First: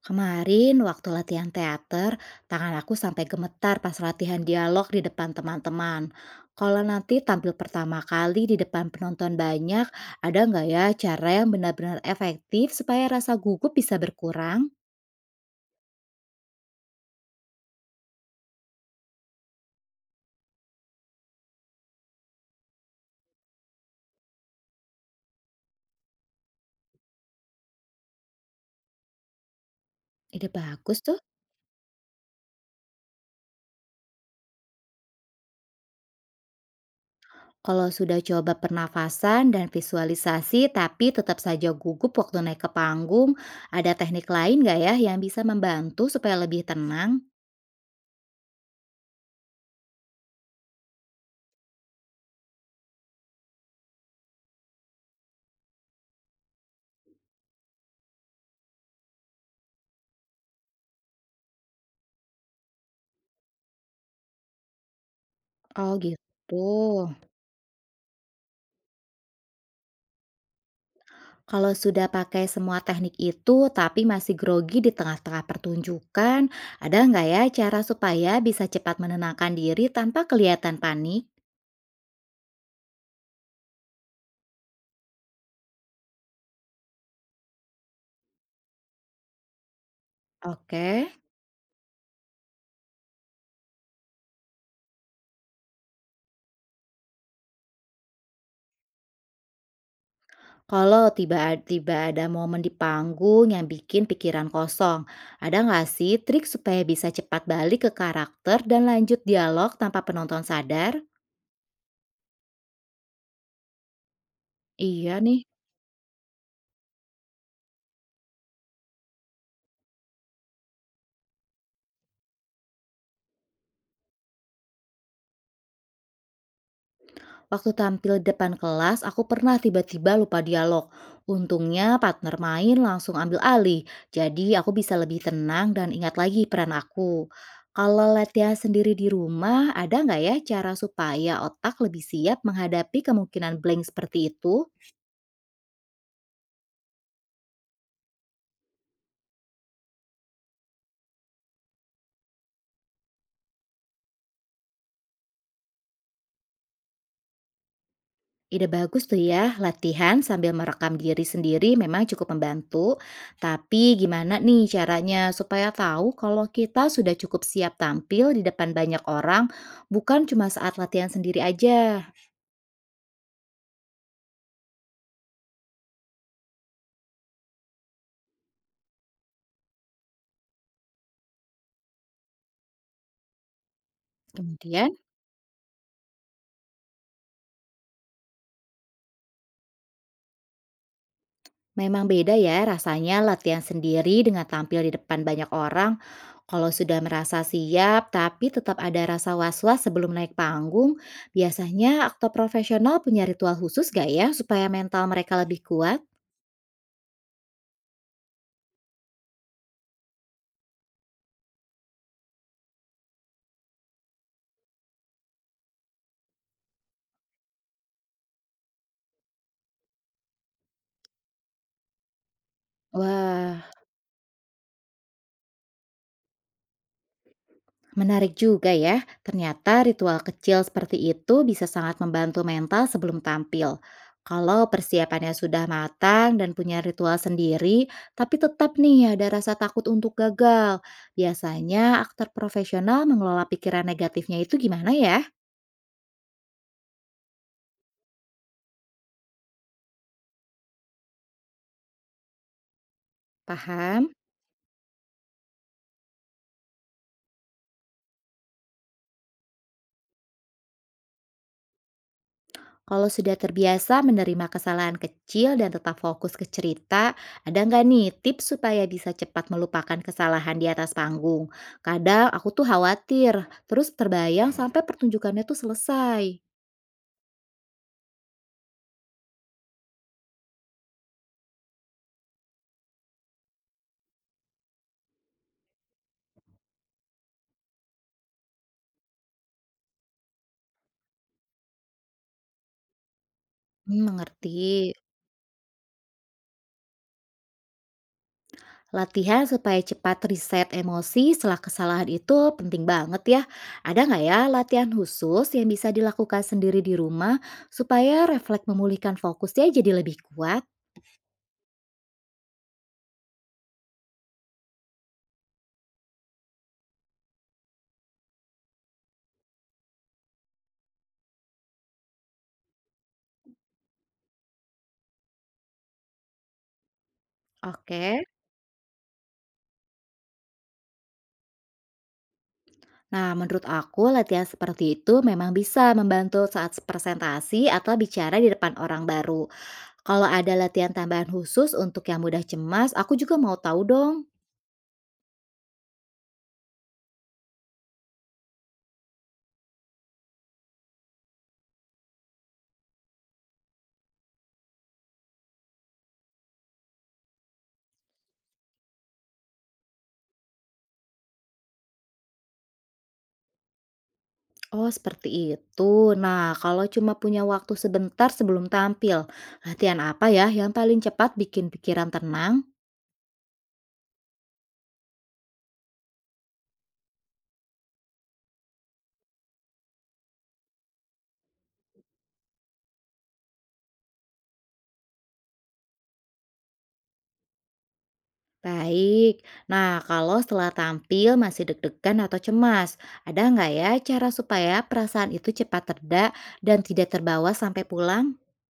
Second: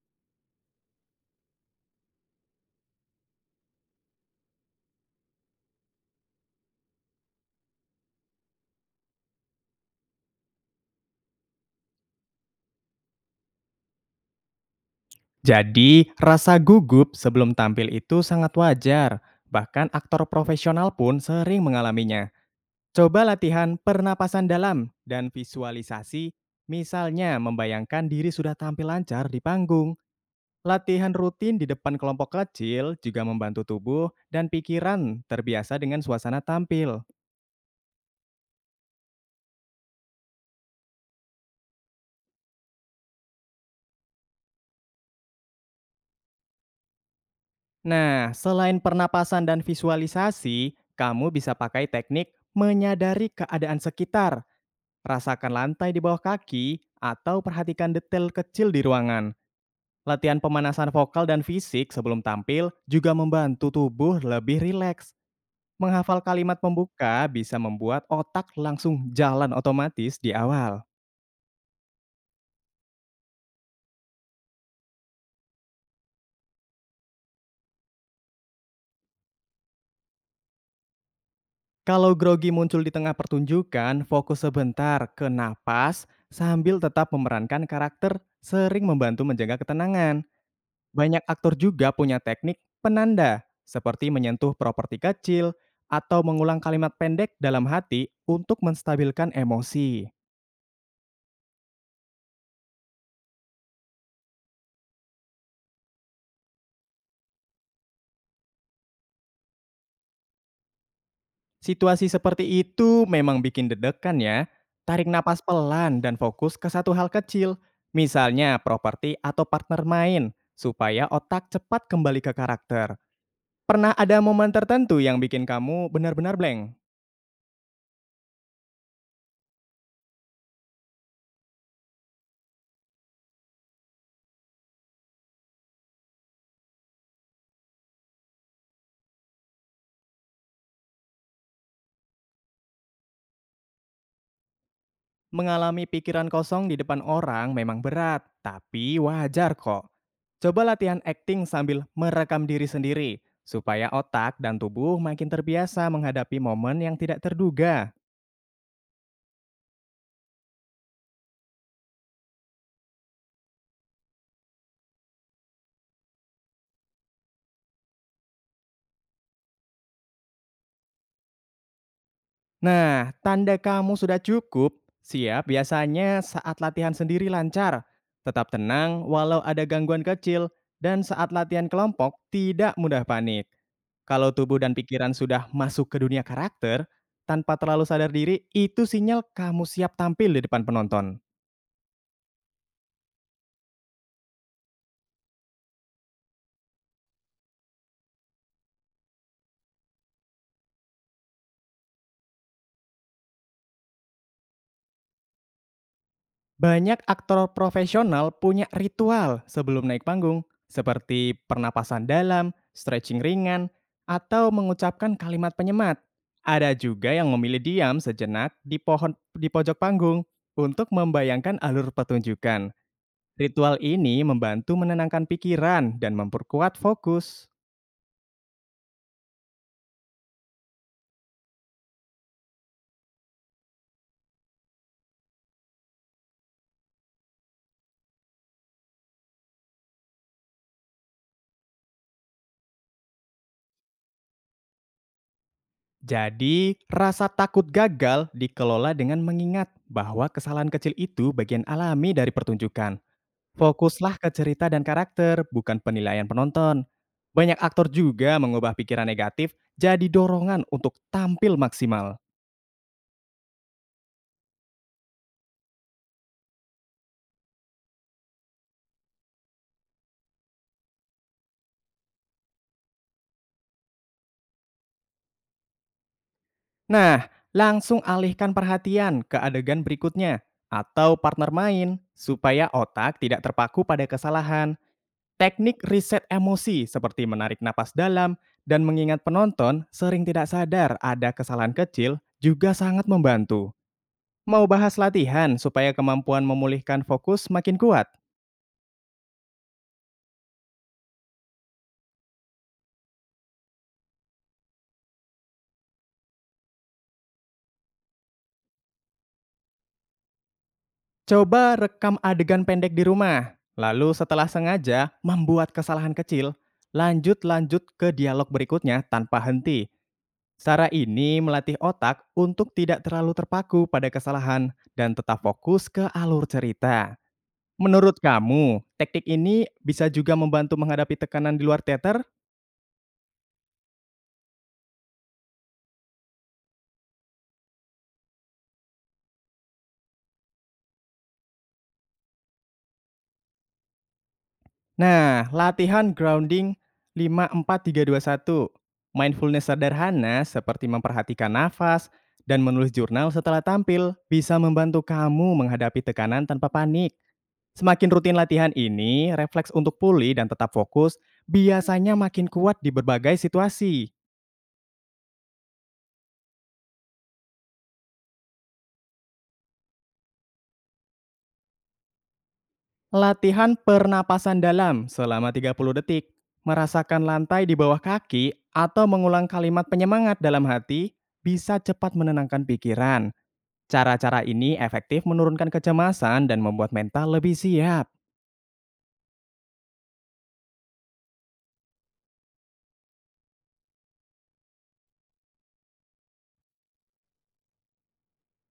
Kemarin waktu latihan teater, tangan aku sampai gemetar pas latihan dialog di depan teman-teman. Kalau nanti tampil pertama kali di depan penonton banyak, ada nggak ya cara yang benar-benar efektif supaya rasa gugup bisa berkurang? Jadi, rasa gugup sebelum tampil itu sangat wajar. Bahkan aktor profesional pun sering mengalaminya. Coba latihan pernapasan dalam dan visualisasi, misalnya membayangkan diri sudah tampil lancar di panggung. Ide bagus Latihan tuh. rutin di depan kelompok kecil juga membantu tubuh dan pikiran terbiasa dengan suasana tampil. Kalau sudah coba pernafasan dan visualisasi tapi tetap saja gugup waktu naik ke panggung, ada teknik lain nggak ya yang bisa membantu supaya lebih tenang? Nah, selain pernapasan dan visualisasi, kamu bisa pakai teknik menyadari keadaan sekitar. Rasakan lantai di bawah kaki atau perhatikan detail kecil di ruangan. Latihan pemanasan vokal dan fisik sebelum tampil juga membantu tubuh lebih rileks. Oh gitu. Menghafal kalimat pembuka bisa membuat otak langsung jalan otomatis di awal. Kalau sudah pakai semua teknik itu, tapi masih grogi di tengah-tengah pertunjukan, ada nggak ya cara supaya bisa cepat menenangkan diri tanpa kelihatan panik? Kalau grogi muncul di tengah pertunjukan, fokus sebentar ke napas sambil tetap memerankan karakter sering membantu menjaga ketenangan. Oke. Banyak aktor juga punya teknik penanda, seperti menyentuh properti kecil atau mengulang kalimat pendek dalam hati untuk menstabilkan emosi. Kalau tiba-tiba ada momen di panggung yang bikin pikiran kosong, ada nggak sih trik supaya bisa cepat balik ke karakter dan lanjut dialog tanpa penonton sadar? Situasi seperti itu memang bikin dedekan ya. Tarik Iya nih. napas pelan dan fokus ke satu hal kecil, misalnya properti atau partner main, supaya otak cepat kembali ke karakter. Pernah ada momen tertentu yang bikin kamu benar-benar blank? Waktu tampil di depan kelas, aku pernah tiba-tiba lupa dialog. Untungnya partner main langsung ambil alih, jadi aku bisa lebih tenang dan ingat lagi peran aku. Kalau latihan sendiri di rumah, ada nggak ya cara supaya otak lebih siap menghadapi kemungkinan blank seperti itu? Mengalami pikiran kosong di depan orang memang berat, tapi wajar kok. Coba latihan acting sambil merekam diri sendiri, supaya otak dan tubuh makin terbiasa menghadapi momen yang tidak terduga. Ide bagus tuh ya, latihan sambil merekam diri sendiri memang cukup membantu. Tapi gimana nih caranya supaya tahu kalau kita sudah cukup siap tampil di depan banyak orang, bukan cuma saat latihan sendiri aja. Nah, tanda kamu sudah cukup, siap biasanya saat latihan sendiri lancar. Tetap tenang walau ada gangguan kecil, dan saat latihan kelompok tidak mudah panik. Kalau tubuh dan Kemudian, pikiran sudah masuk ke dunia karakter, tanpa terlalu sadar diri, itu sinyal kamu siap tampil di depan penonton. memang beda ya rasanya latihan sendiri dengan tampil di depan banyak orang. Kalau sudah merasa siap, tapi tetap ada rasa was-was sebelum naik panggung, biasanya aktor profesional punya ritual khusus gak ya supaya mental mereka lebih kuat? Banyak aktor profesional punya ritual sebelum naik panggung, seperti pernapasan dalam, stretching ringan, atau mengucapkan kalimat penyemat. Ada juga yang memilih diam sejenak di pohon di pojok panggung untuk membayangkan alur pertunjukan. Wah, Ritual ini membantu menenangkan pikiran dan memperkuat fokus. menarik juga ya, ternyata ritual kecil seperti itu bisa sangat membantu mental sebelum tampil. Kalau persiapannya sudah matang dan punya ritual sendiri, tapi tetap nih ada rasa takut untuk gagal. Biasanya aktor profesional mengelola pikiran negatifnya itu gimana ya? Jadi, rasa takut gagal dikelola dengan mengingat bahwa kesalahan kecil itu bagian alami dari pertunjukan. Paham? Fokuslah ke cerita dan karakter, bukan penilaian penonton. Banyak aktor juga mengubah pikiran negatif jadi dorongan untuk tampil maksimal. Kalau sudah terbiasa menerima kesalahan kecil dan tetap fokus ke cerita, ada nggak nih tips supaya bisa cepat melupakan kesalahan di atas panggung? Kadang aku tuh khawatir, terus terbayang sampai pertunjukannya tuh selesai. Nah, langsung alihkan perhatian ke adegan berikutnya atau partner main supaya otak tidak terpaku pada kesalahan. Teknik riset emosi seperti menarik napas dalam dan mengingat penonton sering tidak sadar ada kesalahan kecil juga sangat membantu. Mau Mengerti. bahas latihan supaya kemampuan memulihkan fokus makin kuat? Latihan supaya cepat reset emosi setelah kesalahan itu penting banget ya. Ada nggak ya latihan khusus yang bisa dilakukan sendiri di rumah supaya refleks memulihkan fokusnya jadi lebih kuat? Coba rekam adegan pendek di rumah, lalu setelah sengaja membuat kesalahan kecil, lanjut-lanjut ke dialog berikutnya tanpa henti. Cara ini melatih otak untuk tidak terlalu terpaku pada kesalahan dan tetap fokus ke alur cerita. Menurut Oke. kamu, teknik ini bisa juga membantu menghadapi tekanan di luar teater? Nah, menurut aku latihan seperti itu memang bisa membantu saat presentasi atau bicara di depan orang baru. Kalau ada latihan tambahan khusus untuk yang mudah cemas, aku juga mau tahu dong. Nah, latihan grounding 5 4 3 2 1, mindfulness sederhana seperti memperhatikan nafas dan menulis jurnal setelah tampil bisa membantu kamu menghadapi tekanan tanpa panik. Semakin rutin latihan ini, refleks untuk pulih dan tetap fokus biasanya makin kuat di berbagai situasi. Oh, seperti itu. Nah, kalau cuma punya waktu sebentar sebelum tampil, latihan apa ya yang paling cepat bikin pikiran tenang? Latihan pernapasan dalam selama 30 detik, merasakan lantai di bawah kaki atau mengulang kalimat penyemangat dalam hati bisa cepat menenangkan pikiran. Cara-cara ini efektif menurunkan kecemasan dan membuat mental lebih siap. Baik. Nah, kalau setelah tampil masih deg-degan atau cemas, ada nggak ya cara supaya perasaan itu cepat terda dan tidak terbawa sampai pulang?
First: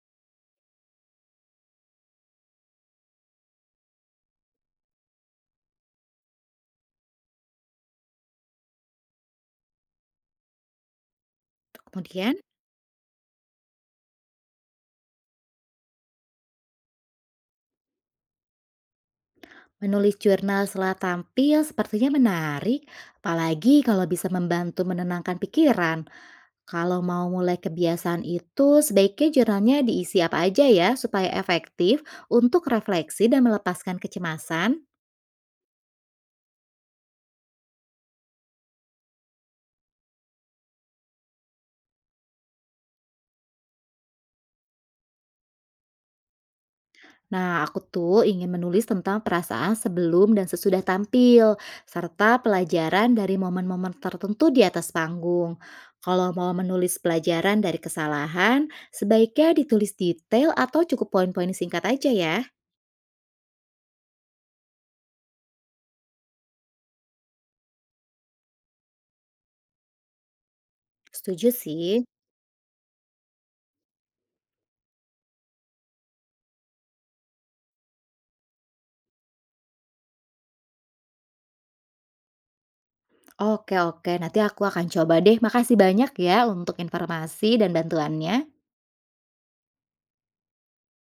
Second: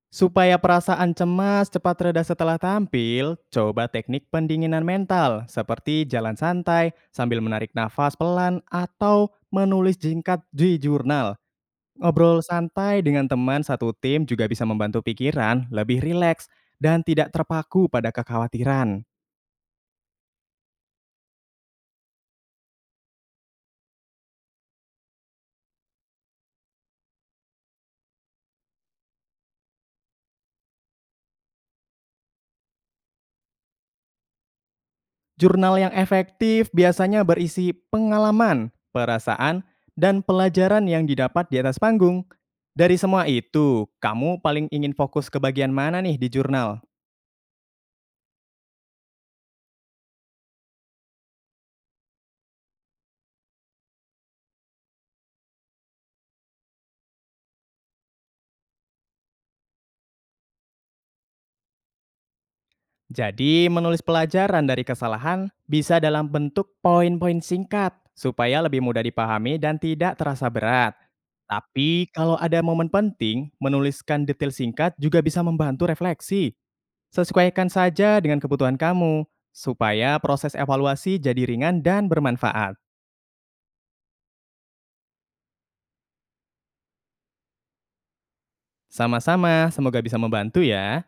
Supaya perasaan cemas cepat reda setelah tampil, coba teknik pendinginan mental seperti jalan santai sambil menarik nafas pelan atau menulis singkat di jurnal. Kemudian, Ngobrol santai dengan teman satu tim juga bisa membantu pikiran lebih rileks dan tidak terpaku pada kekhawatiran. menulis jurnal setelah tampil sepertinya menarik, apalagi kalau bisa membantu menenangkan pikiran. Kalau mau mulai kebiasaan itu, sebaiknya jurnalnya diisi apa aja ya supaya efektif untuk refleksi dan melepaskan kecemasan. Jurnal yang efektif biasanya berisi pengalaman, perasaan, dan pelajaran yang didapat di atas panggung. Dari semua itu, kamu paling ingin fokus ke bagian mana nih di jurnal? Nah, aku tuh ingin menulis tentang perasaan sebelum dan sesudah tampil, serta pelajaran dari momen-momen tertentu di atas panggung. Kalau mau menulis pelajaran dari kesalahan, sebaiknya ditulis detail atau cukup poin-poin singkat aja ya. Jadi, menulis pelajaran dari kesalahan bisa dalam bentuk poin-poin singkat supaya lebih mudah dipahami dan tidak terasa berat. Setuju sih. Tapi, kalau ada momen penting, menuliskan detail singkat juga bisa membantu refleksi. Sesuaikan saja dengan kebutuhan kamu, supaya proses evaluasi jadi ringan dan bermanfaat. Oke, oke. Nanti aku akan coba deh. Makasih banyak ya untuk informasi dan bantuannya. Sama-sama, semoga bisa membantu ya.